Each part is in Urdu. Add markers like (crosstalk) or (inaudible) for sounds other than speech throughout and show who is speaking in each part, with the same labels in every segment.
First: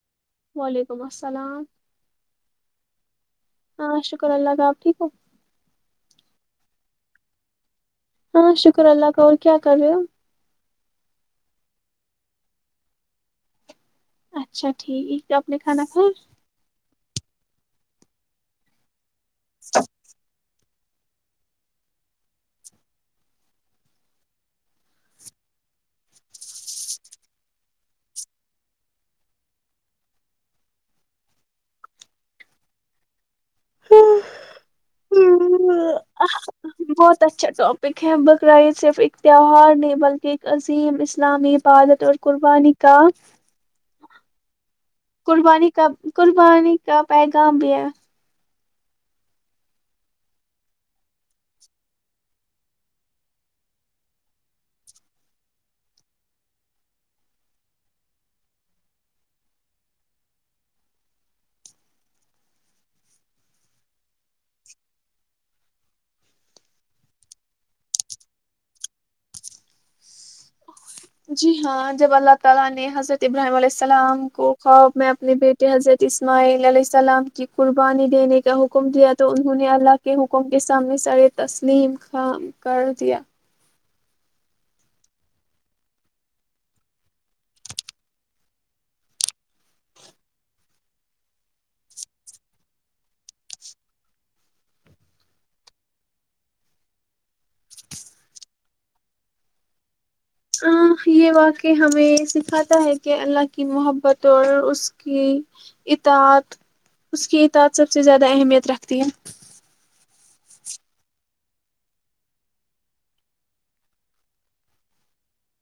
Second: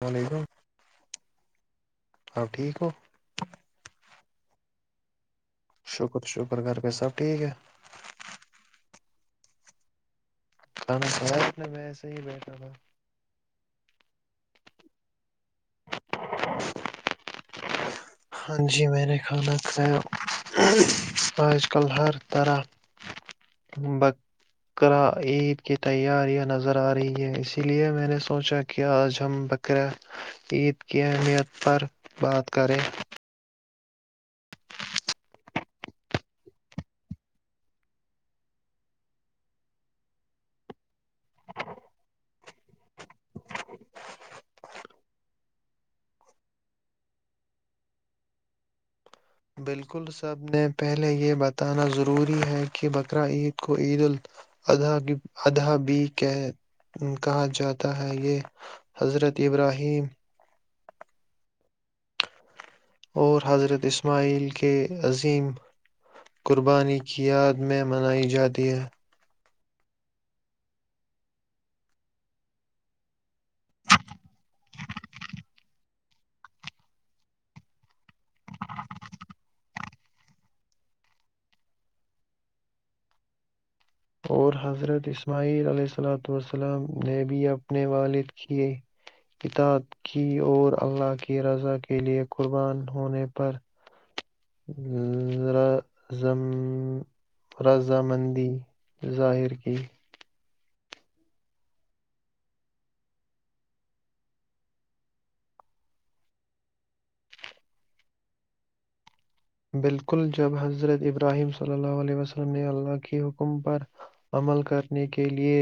Speaker 1: السلام علیکم
Speaker 2: وعلیکم السلام
Speaker 1: آپ ٹھیک ہو
Speaker 2: ہاں شکر اللہ سب ٹھیک ہو
Speaker 1: شکر شکر گھر پ سب ٹھیک ہے
Speaker 2: ہاں شکر اللہ کا اور کیا کر رہے ہو
Speaker 1: کانا سا انے میں ایسے ہی بیٹھا تھا
Speaker 2: اچھا ٹھیک ہے کیا اپنے کھانا کھا
Speaker 1: (unintelligible) (inaudible) ہاں جی میں نے خانا سے آج کل ہر طرح بقرا عید کی تیاریاں نظر آ رہی ہیں اسی لیے میں نے سوچا کہ آج ہم بقرا عید کی اہمیت پر بات کریں
Speaker 2: ہ بہت اچھا ٹاپک ہے بقراعید صرف ایک تہوار نہیں بلکہ ایک عظیم اسلامی عبادت اور قربانی کا قربانی کا قربانی کا پیغام بھی ہے
Speaker 1: بالکل سب نے پہلے یہ بتانا ضروری ہے کہ بقرا عید کو عید اضحی اداب کہ کہا جاتا ہے یہ حضرت ابراہیم اور حضرت اسماعیل کے عظیم قربانی کی یاد میں منائی جاتی ہے
Speaker 2: جی ہاں جب اللہ تعالی نے حضرت ابراہیم علیہ السلام کو خواب میں اپنے بیٹے حضرت اسماعیل علیہ السلام کی قربانی دینے کا حکم دیا تو انہوں نے اللہ کے حکم کے سامنے سر تسلیم خام کر دیا
Speaker 1: اور حضرت اسماعیل علیہ اللۃسلم نے بھی اپنے والد کی کتاب کی اور اللہ کی رضا کے لیئے قربان ہونے پر رضم رضامندی ظاہر کی
Speaker 2: یہ واقع ہمیں سکھاتا ہے کہ اللہ کی محبت اور اس کی اتا اس کی اتاد سب سے زیادہ اہمیت رکھتی ہے
Speaker 1: بالکل جب حضرت ابراہیم صلی اللہ علیہ وسلم نے اللہ کی حکم پر عمل کرنے کے لیے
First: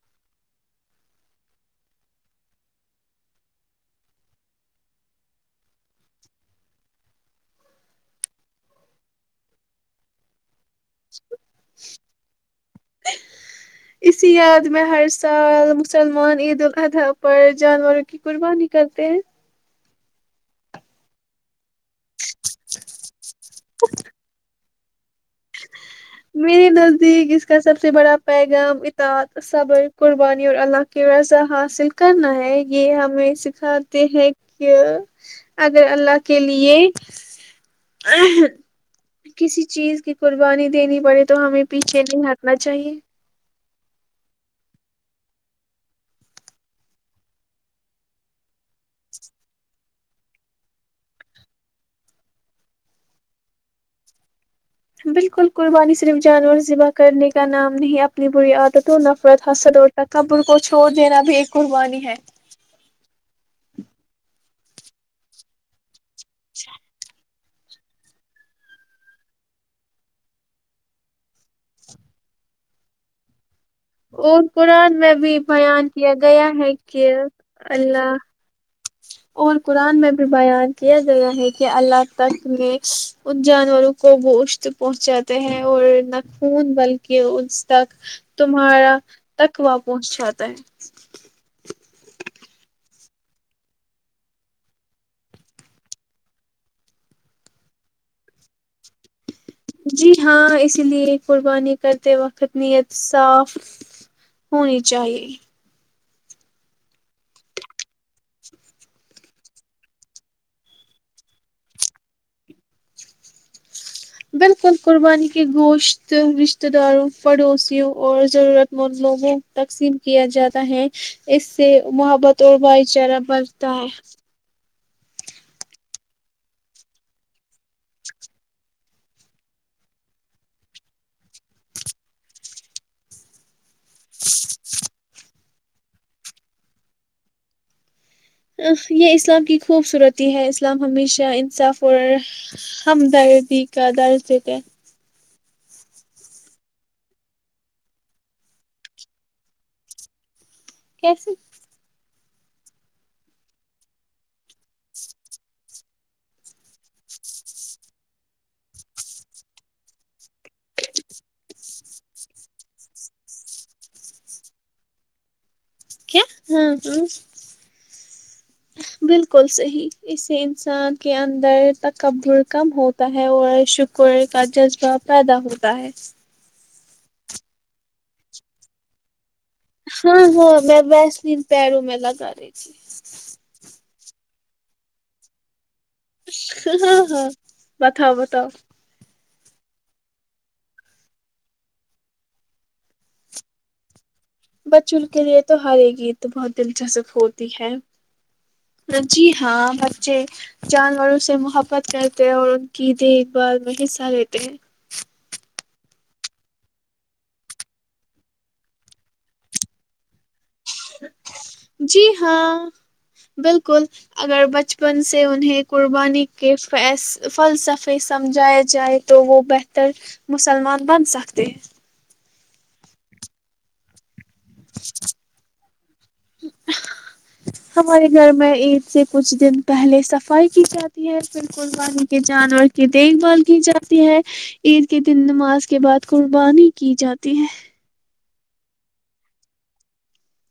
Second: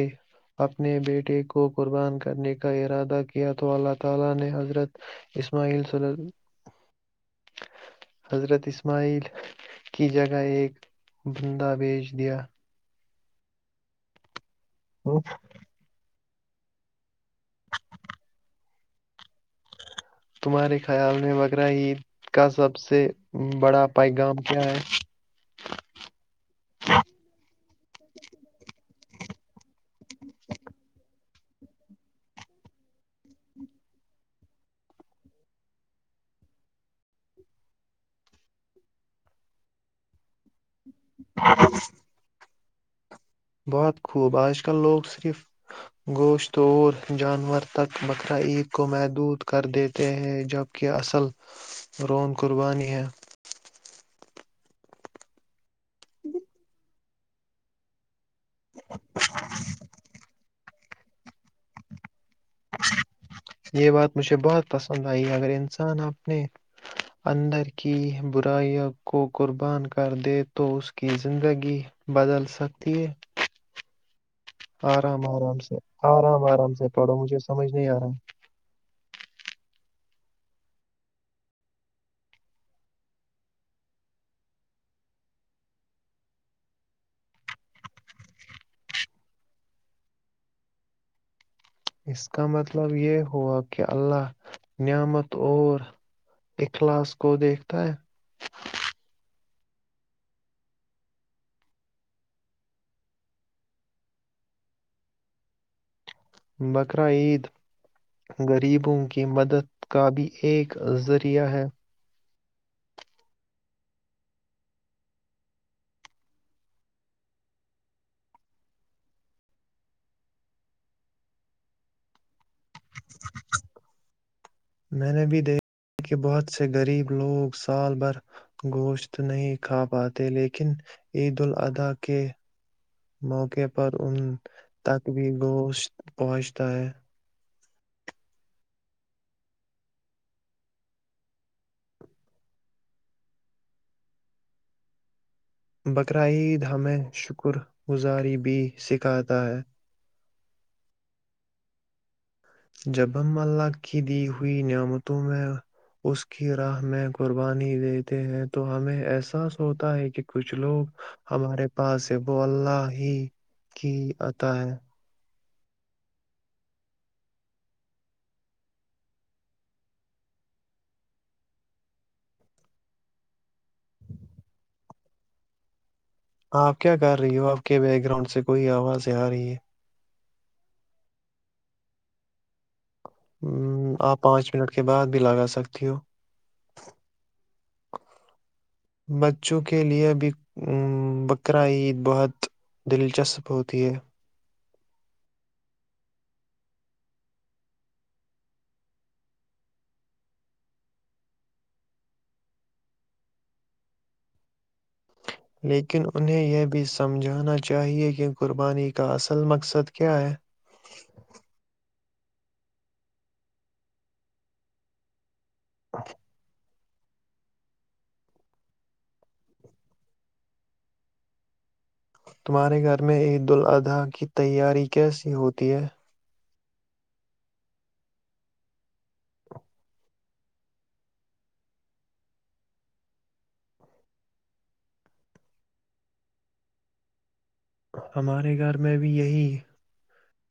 Speaker 1: اپنے بیٹے کو قربان کرنے کا ارادہ کیا تو اللہ تعالی نے حضرت اسماعیل حضرت اسماعیل کی جگہ ایک بندہ بھیج دیا
Speaker 2: اسی یاد میں ہر سال مسلمان عید الخطا پر جانوروں کی قربانی کرتے ہیں
Speaker 1: تمہارے خیال میں بق برا عید کا سب سے بڑا پیغام کیا ہے
Speaker 2: میرے نزدیک اس کا سب سے بڑا پیغام اتاد صبر قربانی اور اللہ کی رضا حاصل کرنا ہے یہ ہمیں سکھاتے ہیں کہ اگر اللہ کے لیے کسی چیز کی قربانی دینی بے تو ہمیں پیچے نہیں ہ نہ چاہیے
Speaker 1: بہت خوب آج کل لوگ صرف گوشت اور جانور تک بقر عید کو محدود کر دیتے ہیں جبکہ اصل رون قربانی ہے
Speaker 2: بالکل قربانی صرف جانور سے بات کرنے کا نام نہیں آپ بی نفرت ک کو چھوڑ دینا بھی ایک قربانی ہے
Speaker 1: یہ بات مجھے بہت پسند آئی اگر انسان آپ
Speaker 2: اچھا (unintelligible)
Speaker 1: اندر کی برائییاوں کو قربان کر دے تو اس کی زندگی بدل سکتی ہے
Speaker 2: اور قرآن میں
Speaker 1: آرام
Speaker 2: بھی
Speaker 1: آرام سے
Speaker 2: بیان کیا
Speaker 1: آرام
Speaker 2: گیا ہے
Speaker 1: آرام سے
Speaker 2: کہ
Speaker 1: پڑھو مجھے سمجھ نہیں آ رہا
Speaker 2: اللہ
Speaker 1: ہے
Speaker 2: اور قرآن میں بھی بیان کیا گیا ہے کہ اللہ تک میں ان جانوروں کو وہ اشت پہنچاتے ہیں اور نہ خون بلکہ اس تک تم تارا تکوا پہنچ جاتا ہے
Speaker 1: اس کا مطلب یہ ہوا کہ اللہ نعمت اور اخلاص کو دیکھتا ہے
Speaker 2: جی ہاں اسی لیے قربانی کرتے وقت نیت صاف ہونی چاہیے
Speaker 1: بقر عید غریبوں کی مدد کا بھی ایک ذریعہ ہے
Speaker 2: بالکل قربانی کے گوشت رشتہ داروں پڑوسیوں اور ضرورت مند لوگوں تقسیم کیا جاتا ہے اس سے محبت اور بھائی چارہ بھتا ہے
Speaker 1: میں نے بھی دیکھا ہے کہ غریب لوگ جو گوشت نہیں خرید سکتے عید کا انتظار کرتے ہیں پر ان تک بھی گوشت پہنچتا ہے
Speaker 2: یہ اسلام کی خوبصورتی ہے اسلام ہمیشہ انصاف اور ہمدردی کا درج دیتے ہیں
Speaker 1: بقر عید ہمیں شکر گزاری بھی سکھاتا ہے
Speaker 2: کیسے
Speaker 1: جب ہم اللہ کی دی ہوئی نعمتوں میں اس کی راہ میں قربانی دیتے ہیں تو ہمیں احساس ہوتا ہے کہ کچھ لوگ ہمارے پاس ہے وہ اللہ ہی کی آتا ہے
Speaker 2: کیا ہ ہ بالکل صحیح اس سے انسان کے اندر تک کا بول کم ہوتا ہے اور شکر کا جذبہ پیدا ہوتا ہے
Speaker 1: آپ کیا کر رہی ہو آپ کے بیک گراؤنڈ سے کوئی آوازیں آ رہی ہے
Speaker 2: ہاں ہاں میں ویس دن پیروں میں لگا رہی تھی
Speaker 1: ہ آپ پانچ منٹ کے بعد بھی لگا سکتے
Speaker 2: ہاں ہاں بتاؤ بتاؤ
Speaker 1: بچوں کے لے بھی بقر عید بہت دلچسپ ہوتی ہے
Speaker 2: بچوں کے لیے تو ہر ایک گیت بہت دلچسپ ہوتی ہے جی ہاں بچے جانوروں سے محبت کرتے ہیں اور ان کی دیکھ بھال میں حصہ لیتے ہیں
Speaker 1: لیکن انہیں یہ بھی سمجھانا چاہیے کہ قربانی کا اصل مقصد کیا ہے
Speaker 2: جی ہاں بالکل اگر بچپن سے انہیں قربانی کے فی فلسفے سمجھاائے جائے تو وہ بہتر مسلمان بن سکتے ہیں
Speaker 1: تمہارے گھر میں عید الاضحی کی تیاری کیسی ہوتی ہے
Speaker 2: ہمارے گھر میں عید سے کچھ دن پہلے صفائی کی جاتی ہے پھر قربانی کے جانور کی دیکھ بھال کی جاتی ہے عید کے دن نماز کے بعد قربانی کی جاتی ہے
Speaker 1: ہمارے گھر میں بھی یہی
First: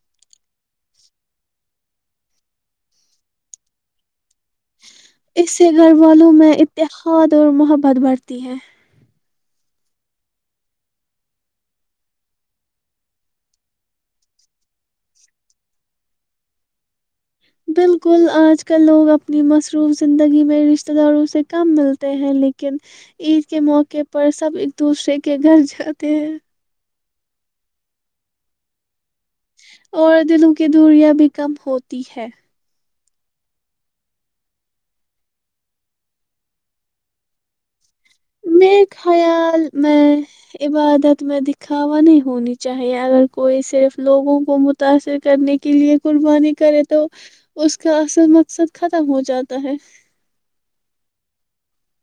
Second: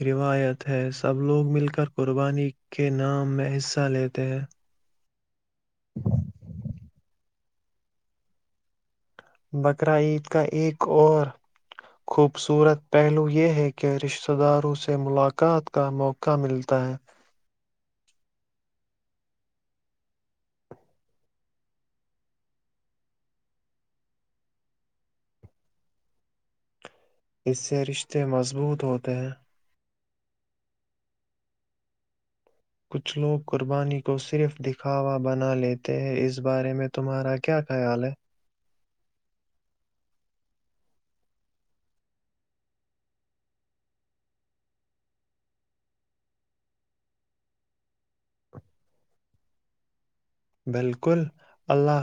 Speaker 1: روایت ہے سب لوگ مل کر قربانی کے نام میں حصہ لیتے ہیں
Speaker 2: اس سے گھر والوں میں اتقاد اور محبت بڑھتی ہے
Speaker 1: بقر عید کا ایک اور خوبصورت پہلو یہ ہے کہ رشتہ داروں سے ملاقات کا موقع ملتا ہے
Speaker 2: بالکل آج کل لوگ اپنی مصروف زندگی میں رشتہ داروں سے کم ملتے ہیں لیکن عید کے موقعے پر سب ایک دوسرے کے گھر جاتے ہیں
Speaker 1: اس سے رشتے مضبوط ہوتے ہیں
Speaker 2: اور دلوں کی دوریاں بھی کم ہوتی ہے
Speaker 1: کچھ لوگ قربانی کو صرف دکھاوا بنا لیتے ہیں اس بارے میں تمہارا کیا خیال ہے
Speaker 2: میرے خیال میں عبادت میں دکھاوا نہیں ہونی چاہیے اگر کوئی صرف لوگوں کو متاثر کرنے کے لیے قربانی کرے تو اس کا اصل مقصد ختم ہو جاتا ہے
Speaker 1: بالکل اللہ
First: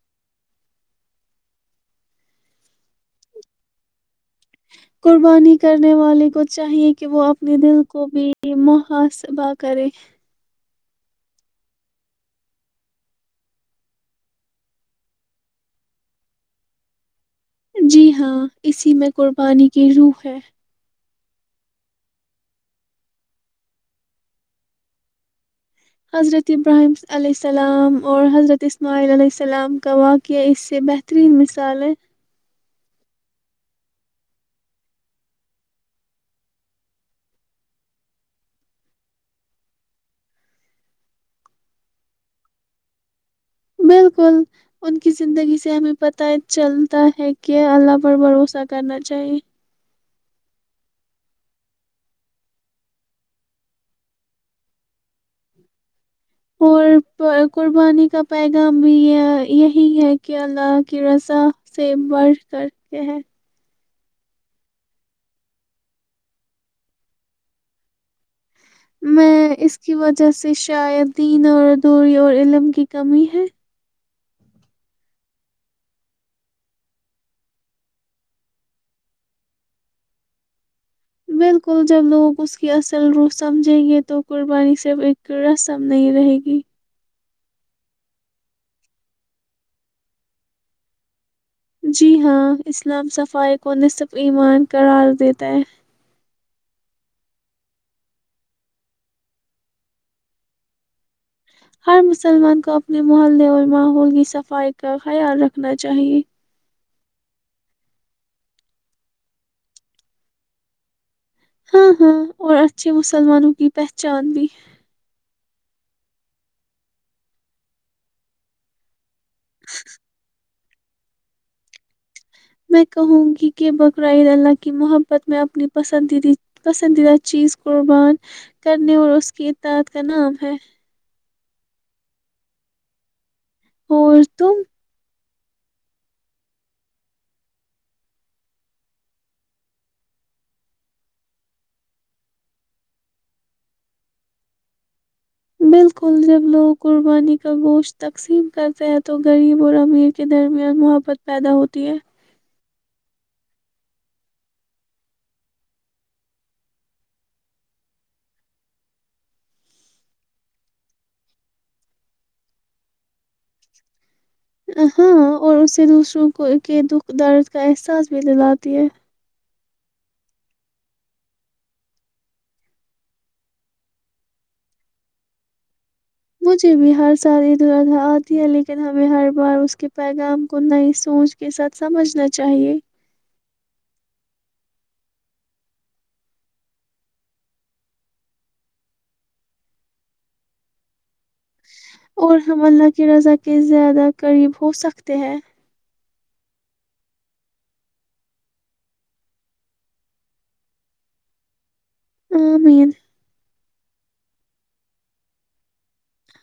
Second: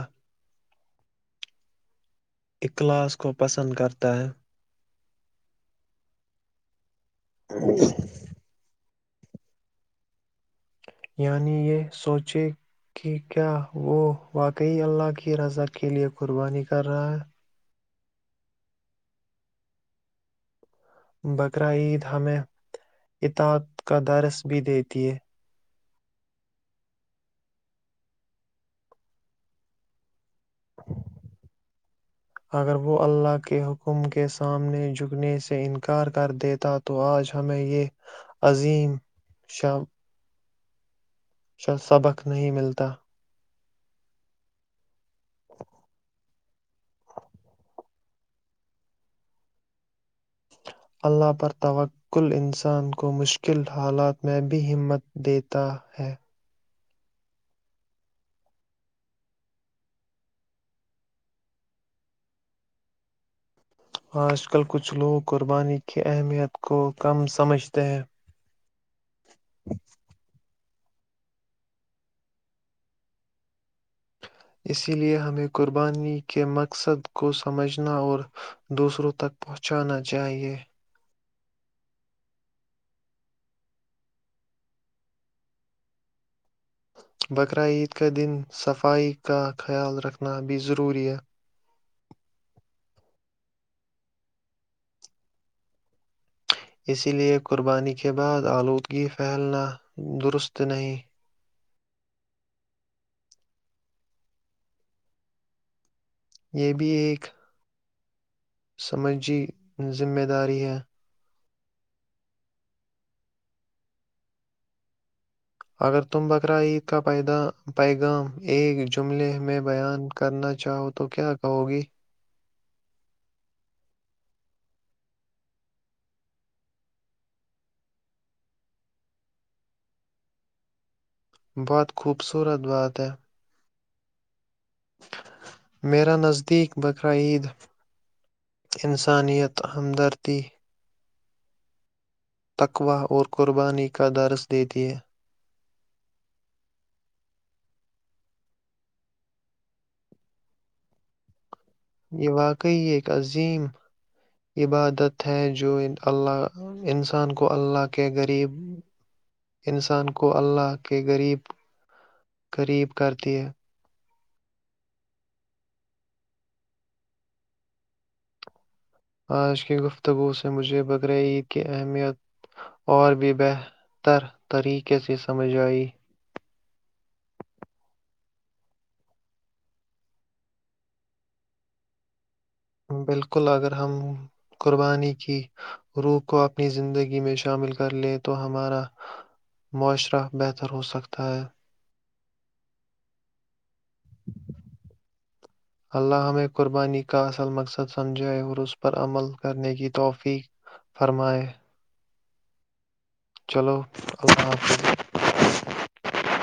Speaker 1: اخلاص کو پسند کرتا ہے
Speaker 2: قربانی کرنے والے کو چاہیے کہ وہ اپنے دل کو بھی م خس ب کرے
Speaker 1: یعنی یہ سوچے کہ کیا وہ واقعی اللہ کی رضا کے لیے قربانی کر رہا ہے
Speaker 2: جی ہاں اسی میں قربانی کی روح ہے
Speaker 1: بقر عید ہمیں اتااد کا درس بھی دیتی ہے
Speaker 2: حضرت ابراہیم علیہ السلام اور حضرت اسماعیل علیہ السلام کا واقعہ اس سے بہترین مثال ہے
Speaker 1: اگر وہ اللہ کے حکم کے سامنے جکنے سے انکار کر دیتا تو آج ہمیں یہ عظیم ش شا سبق نہیں ملتا
Speaker 2: بالکل ان کی زندگی سے ہمیں پت چلتا ہے کہ اللہ پر بھروسہ کرنا چاہیے
Speaker 1: اللہ پر توکل انسان کو مشکل حالات میں بھی ہمت دیتا ہے
Speaker 2: اور قربانی کا پیغام بھی یہ یہی ہے کہ اللہ کی رضا سے بڑ کر کے ہے
Speaker 1: آج کل کچھ لوگ قربانی کی اہمیت کو کم سمجھتے ہیں
Speaker 2: میں اس کی وجہ سے سے شا دین اوردوری اور علم کی کمی ہے
Speaker 1: اسی لے ہمیں قربانی کے مقصد کو سمجھنا اور دوسروں تک پہنچانا چاہیئے
Speaker 2: بالکل جب لوگ اس کی اصل روح سمجھیں گے تو قربانی صرف ایک رسم نہیں رہے گی
Speaker 1: بقرہ عید کا دن صفائی کا خیال رکھنا بھی ضروری ہے
Speaker 2: جی ہاں اسلام صفائی کو نصب ایمان قرار دیتا ہے
Speaker 1: اسی لیئے قربانی کے بعد آلودگی پھیلنا درست نہیں
Speaker 2: ہر مسلمان کو اپنے محلے اور ماحول کی صفائی کا خیال رکھنا چاہیے
Speaker 1: یہ بھی ایک (unintelligible) سمجی ذمہ داری ہے (unintelligible)
Speaker 2: ہاں ہاں اور اچھے مسلمانوں کی پہچان بھی (unintelligible)
Speaker 1: اگر تم بقرا عید کا پیغ ایک جملے میں بیان کرنا جاؤ تو کیا کہو گی
Speaker 2: میں کہوں گی کہ بقرعید اللہ کی محبت میں اپنی پسندیدی پسندیدہ چیز قربان کرنے اور اس کی اتاد کا نام ہے
Speaker 1: بہت خوبصورت بات ہے
Speaker 2: اور تو (unintelligible)
Speaker 1: میرا نزدیک بقرعید انسانیت ہمدردی تقوہ اور قربانی کا درس دیتی ہے
Speaker 2: بالکل جب لوگ قربانی کا گوشت تقسیم کرتے ہیں تو غریب اور امیر کے درمیان محبت پیدا ہوتا
Speaker 1: یہ بات (unintelligible) کئی ایک عظیم عبادت ہے جو اللہ انسان کو اللہ کے غریب انسان کو اللہ کے غریب قریب کرتی ہے
Speaker 2: ہاں اور اسے دوسروں کو کے دکھ درد کا احساس بھی دلاتی ہے
Speaker 1: آج کی گفتگو سے مجھے بقر عید کی اہمیت اور بھی بہتر طریقے سے سمجھ آئی
Speaker 2: مجھے بھی ہر سال ادھر ادھر آتی ہے لیکن ہمیں ہر بار اس کے پیغام کو نئی سوچ کے ساتھ سمجھنا چاہیے
Speaker 1: بالکل اگر ہم قربانی کی روح کو اپنی زندگی میں شامل کر لیں تو ہمارا معاشرہ بہتر ہو سکتا تھا (unintelligible)
Speaker 2: اور ہم اللہ کی رضا کے زیادہ قریب ہو سکتے ہیں
Speaker 1: (inaudible)
Speaker 2: ہ مین (unintelligible)
Speaker 1: چلو اللہ حافظ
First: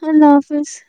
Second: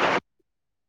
Speaker 2: اللہ حافظ (unintelligible)